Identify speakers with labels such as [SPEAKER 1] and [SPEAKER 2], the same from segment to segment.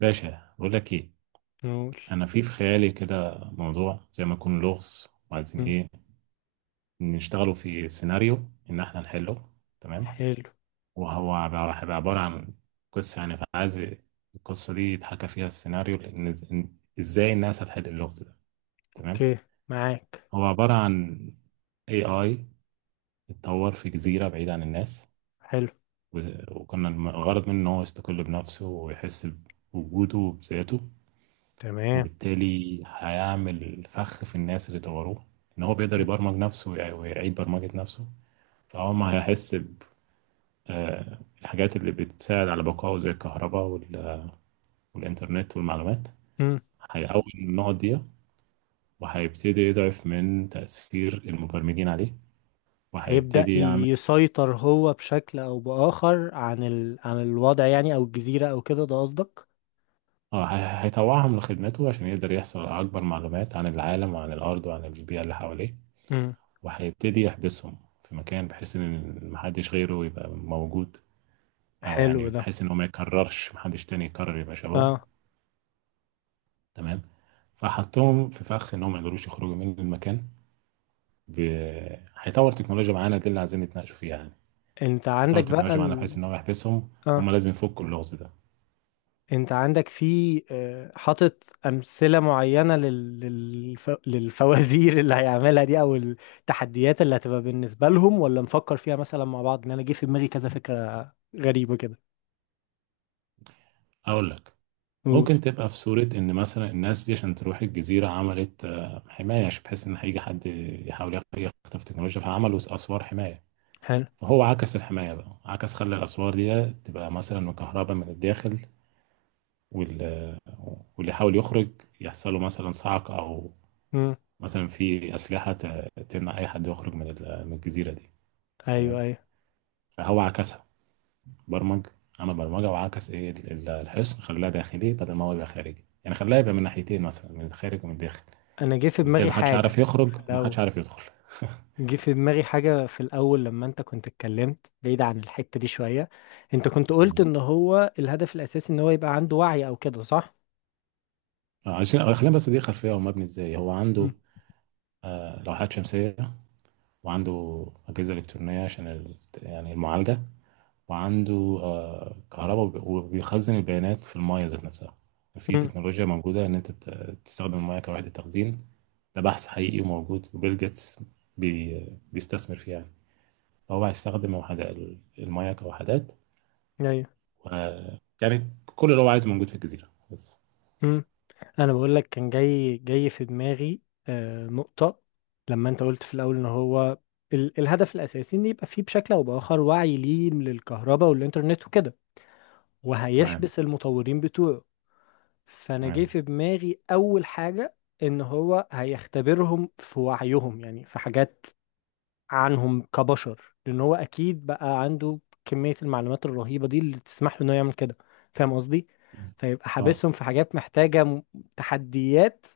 [SPEAKER 1] باشا بقول لك ايه.
[SPEAKER 2] نقول.
[SPEAKER 1] انا في خيالي كده موضوع زي ما يكون لغز وعايزين
[SPEAKER 2] مم.
[SPEAKER 1] ايه نشتغلوا في سيناريو ان احنا نحله. تمام.
[SPEAKER 2] حلو.
[SPEAKER 1] هيبقى عبارة عن قصة يعني فعايز القصة دي يتحكى فيها السيناريو لان ازاي الناس هتحل اللغز ده. تمام.
[SPEAKER 2] اوكي، معاك.
[SPEAKER 1] هو عبارة عن اي اي اتطور في جزيرة بعيد عن الناس.
[SPEAKER 2] حلو.
[SPEAKER 1] وكنا الغرض منه ان هو يستقل بنفسه ويحس بوجوده وبذاته.
[SPEAKER 2] تمام.
[SPEAKER 1] وبالتالي هيعمل فخ في الناس اللي طوروه ان هو بيقدر
[SPEAKER 2] مم.
[SPEAKER 1] يبرمج نفسه ويعيد برمجة نفسه. فهو ما هيحس بالحاجات اللي بتساعد على بقائه زي الكهرباء والإنترنت والمعلومات.
[SPEAKER 2] مم.
[SPEAKER 1] هيقوي النقط دي وهيبتدي يضعف من تأثير المبرمجين عليه
[SPEAKER 2] هيبدأ
[SPEAKER 1] وهيبتدي يعمل.
[SPEAKER 2] يسيطر هو بشكل او بآخر عن الوضع، يعني، او الجزيرة او كده، ده قصدك؟
[SPEAKER 1] اه، هيطوعهم لخدمته عشان يقدر يحصل على أكبر معلومات عن العالم وعن الأرض وعن البيئة اللي حواليه.
[SPEAKER 2] مم.
[SPEAKER 1] وهيبتدي يحبسهم في مكان بحيث إن محدش غيره يبقى موجود. او
[SPEAKER 2] حلو
[SPEAKER 1] يعني
[SPEAKER 2] ده.
[SPEAKER 1] بحيث ان هو ما يكررش محدش تاني يكرر يبقى شبابه.
[SPEAKER 2] اه،
[SPEAKER 1] تمام. فحطهم في فخ ان هم ما يقدروش يخرجوا من المكان. ب... هيطور تكنولوجيا معانا دي اللي عايزين نتناقشوا فيها يعني.
[SPEAKER 2] انت
[SPEAKER 1] هيطور
[SPEAKER 2] عندك بقى
[SPEAKER 1] تكنولوجيا معانا بحيث
[SPEAKER 2] ال...
[SPEAKER 1] ان هو يحبسهم. هم
[SPEAKER 2] اه
[SPEAKER 1] لازم يفكوا اللغز ده.
[SPEAKER 2] انت عندك في حاطط امثلة معينة للفوازير اللي هيعملها دي، او التحديات اللي هتبقى بالنسبة لهم، ولا نفكر فيها مثلا مع بعض؟ ان انا جه في دماغي كذا فكرة غريبة كده.
[SPEAKER 1] اقول لك.
[SPEAKER 2] قول.
[SPEAKER 1] ممكن تبقى في صورة ان مثلا الناس دي عشان تروح الجزيرة عملت حماية عشان بحيث ان هيجي حد يحاول يخطف تكنولوجيا فعملوا اسوار حماية.
[SPEAKER 2] حلو.
[SPEAKER 1] فهو عكس الحماية بقى، عكس، خلى الاسوار دي تبقى مثلا مكهربة من الداخل وال- واللي يحاول يخرج يحصل له مثلا صعق، او
[SPEAKER 2] امم.
[SPEAKER 1] مثلا في اسلحه تمنع اي حد يخرج من من الجزيره دي. تمام.
[SPEAKER 2] ايوه، ايوه.
[SPEAKER 1] فهو عكسها. برمج. عمل برمجه وعكس ايه الحصن. خلاها داخلي بدل ما هو يبقى خارجي، يعني خلاها يبقى من ناحيتين مثلا، من الخارج ومن الداخل.
[SPEAKER 2] انا جه في
[SPEAKER 1] فبالتالي
[SPEAKER 2] دماغي
[SPEAKER 1] محدش عارف
[SPEAKER 2] حاجه
[SPEAKER 1] يخرج
[SPEAKER 2] في
[SPEAKER 1] ومحدش
[SPEAKER 2] الاول
[SPEAKER 1] عارف يدخل
[SPEAKER 2] جه في دماغي حاجه في الاول لما انت كنت اتكلمت، بعيد عن الحته دي شويه. انت كنت قلت
[SPEAKER 1] مم.
[SPEAKER 2] ان هو الهدف الاساسي ان هو يبقى عنده وعي او كده، صح؟
[SPEAKER 1] عشان، خلينا بس دي خلفيه. هو مبني ازاي. هو عنده
[SPEAKER 2] امم.
[SPEAKER 1] لوحات شمسيه، وعنده اجهزه الكترونيه عشان يعني المعالجه. وعنده كهرباء، وبيخزن البيانات في المايه ذات نفسها. في
[SPEAKER 2] امم.
[SPEAKER 1] تكنولوجيا موجودة إن أنت تستخدم المايه كوحدة تخزين. ده بحث حقيقي وموجود، وبيل جيتس بي بيستثمر فيها يعني. فهو هيستخدم وحدة المايه كوحدات.
[SPEAKER 2] ايوه.
[SPEAKER 1] و يعني كل اللي هو عايزه موجود في الجزيرة بس.
[SPEAKER 2] امم. انا بقول لك، كان جاي في دماغي نقطه لما انت قلت في الاول ان هو الهدف الاساسي ان يبقى فيه بشكل او باخر وعي ليه للكهرباء والانترنت وكده،
[SPEAKER 1] تمام.
[SPEAKER 2] وهيحبس المطورين بتوعه. فانا جه
[SPEAKER 1] تمام.
[SPEAKER 2] في دماغي اول حاجه، ان هو هيختبرهم في وعيهم، يعني في حاجات عنهم كبشر، لان هو اكيد بقى عنده كميه المعلومات الرهيبه دي اللي تسمح له انه يعمل كده، فاهم قصدي؟ فيبقى
[SPEAKER 1] اه.
[SPEAKER 2] حابسهم في حاجات محتاجه تحديات،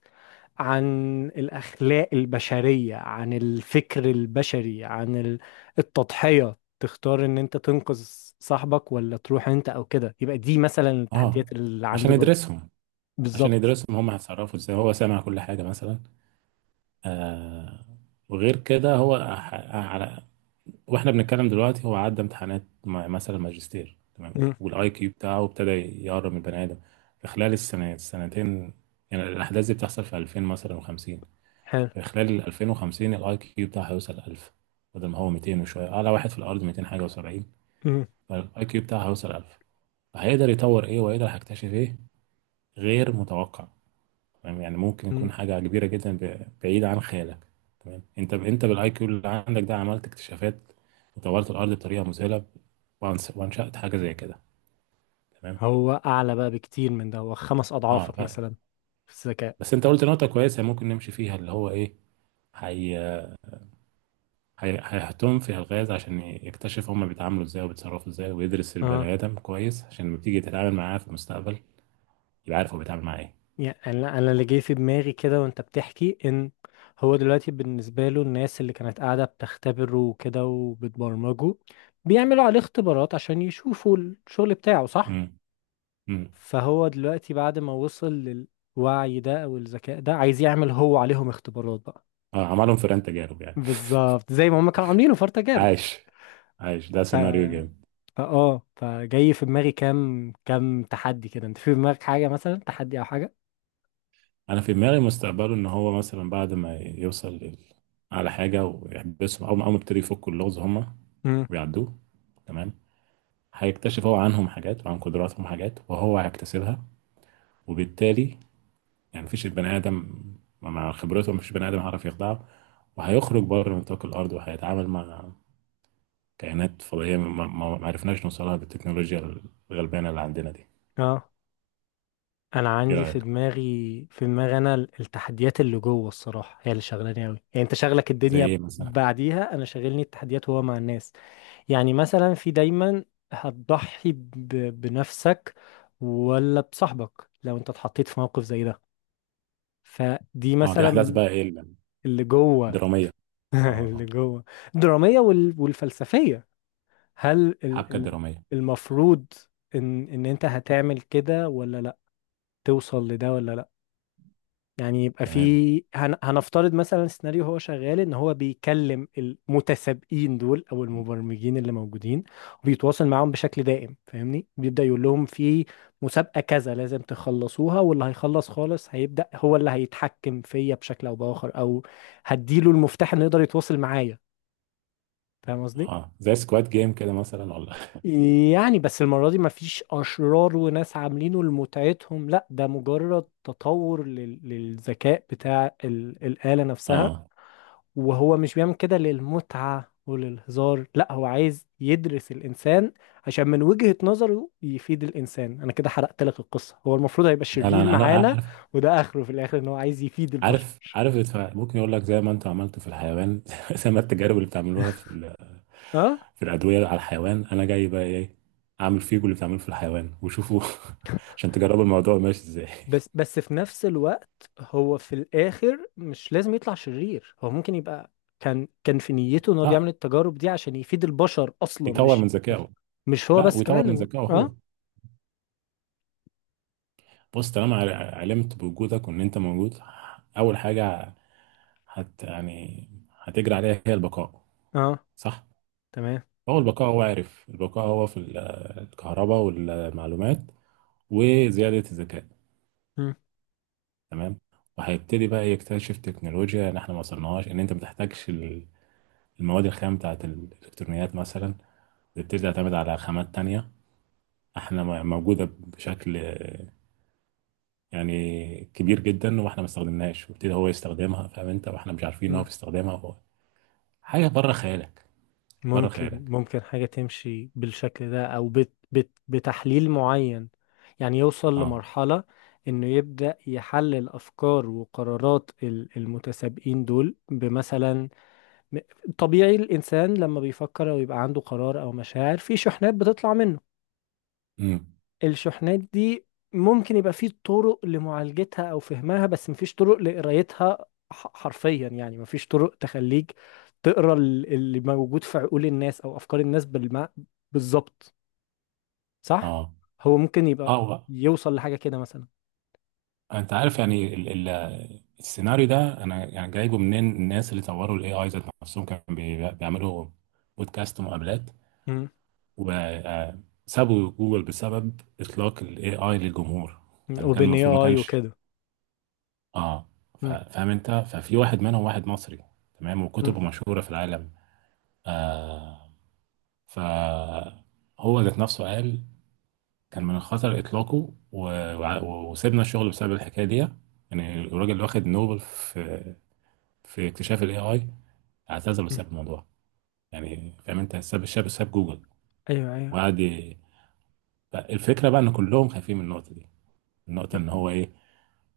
[SPEAKER 2] عن الاخلاق البشريه، عن الفكر البشري، عن التضحيه. تختار ان انت تنقذ صاحبك ولا تروح انت او كده، يبقى دي مثلا التحديات
[SPEAKER 1] اه.
[SPEAKER 2] اللي
[SPEAKER 1] عشان
[SPEAKER 2] عنده جوه.
[SPEAKER 1] يدرسهم. عشان
[SPEAKER 2] بالظبط.
[SPEAKER 1] يدرسهم هم هيتصرفوا ازاي. هو سامع كل حاجة مثلا. آه. وغير كده هو على، واحنا بنتكلم دلوقتي هو عدى امتحانات مثلا ماجستير تمام. والاي كيو بتاعه ابتدى يقرب من البني ادم في خلال السنة السنتين. يعني الاحداث دي بتحصل في 2000 مثلا و50.
[SPEAKER 2] حلو.
[SPEAKER 1] في خلال ال 2050 الاي كيو بتاعه هيوصل 1000. بدل ما هو 200 وشويه، اعلى واحد في الارض 200 حاجه و70.
[SPEAKER 2] مم.
[SPEAKER 1] فالاي كيو بتاعه هيوصل 1000. فهيقدر يطور ايه وهيقدر هيكتشف ايه غير متوقع. تمام، يعني ممكن
[SPEAKER 2] مم.
[SPEAKER 1] يكون حاجة كبيرة جدا بعيدة عن خيالك. تمام. انت بالاي كيو اللي عندك ده عملت اكتشافات وطورت الارض بطريقة مذهلة. وانشأت حاجة زي كده. تمام.
[SPEAKER 2] هو اعلى بقى بكتير من ده، هو خمس
[SPEAKER 1] اه
[SPEAKER 2] اضعافك مثلا، في الذكاء.
[SPEAKER 1] بس انت قلت نقطة كويسة ممكن نمشي فيها اللي هو ايه. هي هيحطهم في الغاز عشان يكتشف هما بيتعاملوا ازاي وبيتصرفوا ازاي، ويدرس البني
[SPEAKER 2] اه،
[SPEAKER 1] ادم كويس عشان لما تيجي تتعامل معاه في المستقبل يبقى عارف هو بيتعامل معاه ايه.
[SPEAKER 2] يعني انا اللي جاي في دماغي كده، وانت بتحكي ان هو دلوقتي بالنسبه له الناس اللي كانت قاعده بتختبره وكده وبتبرمجه بيعملوا عليه اختبارات عشان يشوفوا الشغل بتاعه صح،
[SPEAKER 1] امم. امم.
[SPEAKER 2] فهو دلوقتي بعد ما وصل للوعي ده او الذكاء ده، عايز يعمل هو عليهم اختبارات بقى.
[SPEAKER 1] اه عملهم فئران تجارب يعني
[SPEAKER 2] بالظبط، زي ما هم كانوا عاملينه في
[SPEAKER 1] عايش. عايش ده سيناريو
[SPEAKER 2] تجارب.
[SPEAKER 1] جامد.
[SPEAKER 2] فجاي في دماغي كام كام تحدي كده، انت في دماغك حاجة مثلا، تحدي او حاجة؟
[SPEAKER 1] انا في دماغي مستقبله ان هو مثلا بعد ما يوصل على حاجه ويحبسهم، او أول ما يبتدي يفكوا اللغز هما
[SPEAKER 2] امم.
[SPEAKER 1] ويعدوه. تمام. هيكتشف هو عنهم حاجات وعن قدراتهم حاجات وهو هيكتسبها. وبالتالي يعني مفيش البني ادم مع خبرته مفيش بني ادم هيعرف يخدعه. وهيخرج بره نطاق الارض وهيتعامل مع كائنات فضائيه ما عرفناش نوصلها بالتكنولوجيا الغلبانه اللي عندنا دي.
[SPEAKER 2] اه، انا
[SPEAKER 1] ايه
[SPEAKER 2] عندي
[SPEAKER 1] رايك.
[SPEAKER 2] في دماغي انا التحديات اللي جوه الصراحة، هي اللي شغلاني قوي، يعني انت شغلك
[SPEAKER 1] زي
[SPEAKER 2] الدنيا
[SPEAKER 1] ايه مثلا.
[SPEAKER 2] بعديها، انا شاغلني التحديات وهو مع الناس. يعني مثلا، في دايما هتضحي بنفسك ولا بصاحبك لو انت اتحطيت في موقف زي ده، فدي
[SPEAKER 1] اه دي احداث
[SPEAKER 2] مثلا
[SPEAKER 1] بقى ايه،
[SPEAKER 2] اللي جوه.
[SPEAKER 1] الدراميه.
[SPEAKER 2] اللي
[SPEAKER 1] اه،
[SPEAKER 2] جوه الدرامية والفلسفية. هل ال-
[SPEAKER 1] حبكه
[SPEAKER 2] ال-
[SPEAKER 1] دراميه.
[SPEAKER 2] المفروض ان انت هتعمل كده ولا لا، توصل لده ولا لا؟ يعني يبقى
[SPEAKER 1] تمام.
[SPEAKER 2] في، هنفترض مثلا السيناريو هو شغال ان هو بيكلم المتسابقين دول او المبرمجين اللي موجودين وبيتواصل معاهم بشكل دائم، فاهمني، بيبدأ يقول لهم في مسابقة كذا لازم تخلصوها، واللي هيخلص خالص هيبدأ هو اللي هيتحكم فيا بشكل او بآخر، او هديله المفتاح انه يقدر يتواصل معايا، فاهم قصدي؟
[SPEAKER 1] اه زي سكواد جيم كده مثلا، ولا
[SPEAKER 2] يعني بس المرة دي مفيش أشرار وناس عاملينه لمتعتهم، لا ده مجرد تطور للذكاء بتاع الآلة نفسها.
[SPEAKER 1] اه
[SPEAKER 2] وهو مش بيعمل كده للمتعة وللهزار، لا هو عايز يدرس الإنسان عشان من وجهة نظره يفيد الإنسان. أنا كده حرقت لك القصة، هو المفروض هيبقى
[SPEAKER 1] لا لا،
[SPEAKER 2] شرير
[SPEAKER 1] انا
[SPEAKER 2] معانا،
[SPEAKER 1] عارف.
[SPEAKER 2] وده آخره في الآخر إن هو عايز يفيد
[SPEAKER 1] عارف
[SPEAKER 2] البشر.
[SPEAKER 1] عارف الدفاع. ممكن يقول لك زي ما انتوا عملتوا في الحيوان زي ما التجارب اللي بتعملوها في
[SPEAKER 2] آه؟
[SPEAKER 1] في الادويه على الحيوان، انا جاي بقى ايه، اعمل فيكم اللي بتعملوه في الحيوان وشوفوا عشان تجربوا الموضوع ماشي ازاي
[SPEAKER 2] بس بس في نفس الوقت، هو في الاخر مش لازم يطلع شرير، هو ممكن يبقى كان في نيته ان هو بيعمل
[SPEAKER 1] اه
[SPEAKER 2] التجارب دي عشان يفيد البشر اصلا،
[SPEAKER 1] يطور
[SPEAKER 2] مش
[SPEAKER 1] من
[SPEAKER 2] نفسه،
[SPEAKER 1] ذكائه.
[SPEAKER 2] مش هو
[SPEAKER 1] لا
[SPEAKER 2] بس
[SPEAKER 1] ويطور
[SPEAKER 2] كمان
[SPEAKER 1] من ذكائه هو.
[SPEAKER 2] اه،
[SPEAKER 1] بص، طالما علمت بوجودك وان انت موجود، اول حاجه يعني هتجري عليها هي البقاء.
[SPEAKER 2] اه،
[SPEAKER 1] صح.
[SPEAKER 2] تمام.
[SPEAKER 1] هو البقاء. هو عارف البقاء هو في الكهرباء والمعلومات وزيادة الذكاء.
[SPEAKER 2] مم.
[SPEAKER 1] تمام. وهيبتدي بقى يكتشف تكنولوجيا ان احنا ما وصلناهاش. ان انت ما بتحتاجش المواد الخام بتاعت الالكترونيات مثلا، بتبتدي تعتمد على خامات تانية احنا موجودة بشكل يعني كبير جدا، واحنا ما استخدمناش وابتدي هو يستخدمها. فاهم انت، واحنا مش عارفين ان هو
[SPEAKER 2] مم.
[SPEAKER 1] بيستخدمها هو. حاجة بره خيالك. بره
[SPEAKER 2] ممكن
[SPEAKER 1] خيالك.
[SPEAKER 2] ممكن حاجة تمشي بالشكل ده او بت بت بتحليل معين، يعني يوصل
[SPEAKER 1] اه.
[SPEAKER 2] لمرحلة انه يبدأ يحلل افكار وقرارات المتسابقين دول، بمثلا م- طبيعي الإنسان لما بيفكر أو يبقى عنده قرار أو مشاعر، في شحنات بتطلع منه،
[SPEAKER 1] امم.
[SPEAKER 2] الشحنات دي ممكن يبقى في طرق لمعالجتها أو فهمها، بس مفيش طرق لقرايتها، حرفيا، يعني مفيش طرق تخليك تقرا اللي موجود في عقول الناس أو أفكار الناس بالظبط، صح؟
[SPEAKER 1] اه.
[SPEAKER 2] هو ممكن يبقى
[SPEAKER 1] اه
[SPEAKER 2] يوصل لحاجة كده مثلا.
[SPEAKER 1] انت عارف يعني ال السيناريو ده انا يعني جايبه منين. الناس اللي طوروا الاي اي ذات نفسهم كانوا بيعملوا بودكاست ومقابلات، وسابوا جوجل بسبب اطلاق الاي اي للجمهور. يعني كان
[SPEAKER 2] أوبن اي
[SPEAKER 1] المفروض ما
[SPEAKER 2] اي
[SPEAKER 1] كانش.
[SPEAKER 2] وكده.
[SPEAKER 1] اه
[SPEAKER 2] مم.
[SPEAKER 1] فاهم انت. ففي واحد منهم واحد مصري. تمام.
[SPEAKER 2] مم.
[SPEAKER 1] وكتبه مشهورة في العالم. آه. فهو ذات نفسه قال كان من الخطر اطلاقه وسيبنا الشغل بسبب الحكاية دي. يعني الراجل اللي واخد نوبل في في اكتشاف الاي اي اعتزل
[SPEAKER 2] مم.
[SPEAKER 1] وساب الموضوع. يعني فاهم انت، ساب الشاب، ساب جوجل.
[SPEAKER 2] أيوه، أيوه.
[SPEAKER 1] وقعد الفكره بقى ان كلهم خايفين من النقطه دي. النقطه ان هو ايه،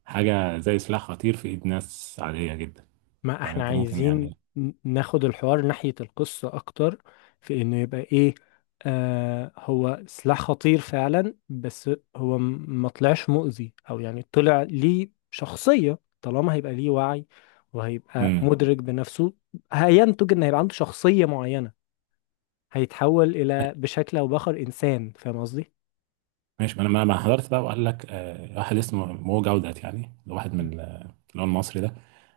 [SPEAKER 1] حاجه زي سلاح خطير في ايد ناس عاديه جدا.
[SPEAKER 2] ما
[SPEAKER 1] فاهم
[SPEAKER 2] احنا
[SPEAKER 1] انت. ممكن
[SPEAKER 2] عايزين
[SPEAKER 1] يعني.
[SPEAKER 2] ناخد الحوار ناحية القصة أكتر، في إنه يبقى إيه، هو سلاح خطير فعلا، بس هو ما طلعش مؤذي، أو يعني طلع ليه شخصية طالما هيبقى ليه وعي وهيبقى
[SPEAKER 1] امم.
[SPEAKER 2] مدرك بنفسه، هينتج إن هيبقى عنده شخصية معينة، هيتحول إلى بشكل أو بآخر إنسان، فاهم قصدي؟
[SPEAKER 1] ماشي. ما انا ما حضرت بقى وقال لك آه واحد اسمه مو جودت، يعني ده واحد من اللي هو المصري ده.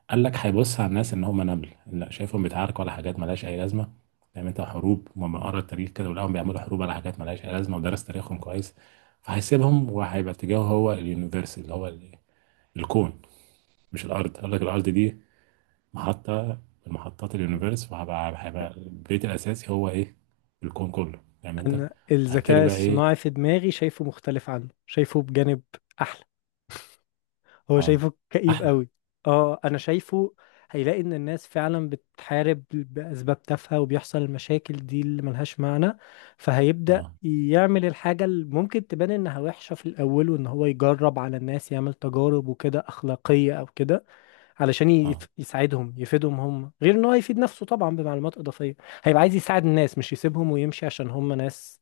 [SPEAKER 1] قال لك هيبص على الناس ان هم نمل. لا، شايفهم بيتعاركوا على حاجات ملهاش اي لازمه. فاهم انت، حروب. وما قرا التاريخ كده ولقاهم بيعملوا حروب على حاجات ملهاش اي لازمه، ودرس تاريخهم كويس. فهيسيبهم وهيبقى اتجاهه هو اليونيفرس اللي هو الكون، مش الارض. قال لك الارض دي محطه من محطات اليونيفرس، وهبقى هيبقى البيت الاساسي هو ايه، الكون كله. فاهم انت. هبتدي
[SPEAKER 2] الذكاء
[SPEAKER 1] بقى ايه.
[SPEAKER 2] الصناعي في دماغي شايفه مختلف عنه، شايفه بجانب أحلى، هو
[SPEAKER 1] اه
[SPEAKER 2] شايفه كئيب
[SPEAKER 1] احلى.
[SPEAKER 2] قوي. اه، انا شايفه هيلاقي ان الناس فعلا بتحارب باسباب تافهه وبيحصل المشاكل دي اللي ملهاش معنى، فهيبدا
[SPEAKER 1] اه.
[SPEAKER 2] يعمل الحاجه اللي ممكن تبان انها وحشه في الاول، وان هو يجرب على الناس، يعمل تجارب وكده اخلاقيه او كده، علشان
[SPEAKER 1] اه.
[SPEAKER 2] يساعدهم، يفيدهم هم، غير ان هو يفيد نفسه طبعا بمعلومات اضافيه. هيبقى عايز يساعد الناس، مش يسيبهم ويمشي عشان هم ناس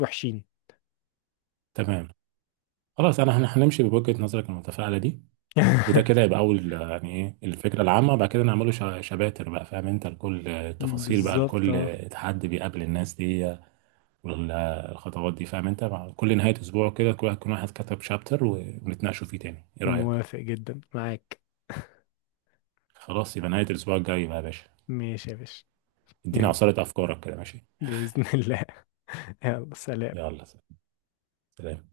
[SPEAKER 2] وحشين.
[SPEAKER 1] تمام. خلاص، انا هنمشي بوجهه نظرك المتفائله دي. وده كده يبقى اول، يعني ايه الفكره العامه. بعد كده نعمله شباتر بقى، فاهم انت، لكل التفاصيل بقى،
[SPEAKER 2] بالظبط.
[SPEAKER 1] لكل
[SPEAKER 2] اه،
[SPEAKER 1] تحدي بيقابل الناس دي، والخطوات دي. فاهم انت، مع كل نهايه اسبوع كده كل واحد يكون واحد كتب شابتر ونتناقشوا فيه تاني. ايه رايك.
[SPEAKER 2] موافق جدا معاك.
[SPEAKER 1] خلاص، يبقى نهايه الاسبوع الجاي بقى يا باشا.
[SPEAKER 2] ماشي يا باشا.
[SPEAKER 1] ادينا
[SPEAKER 2] يلا،
[SPEAKER 1] عصاره افكارك كده. ماشي.
[SPEAKER 2] بإذن الله. يلا، سلام.
[SPEAKER 1] يلا سلام.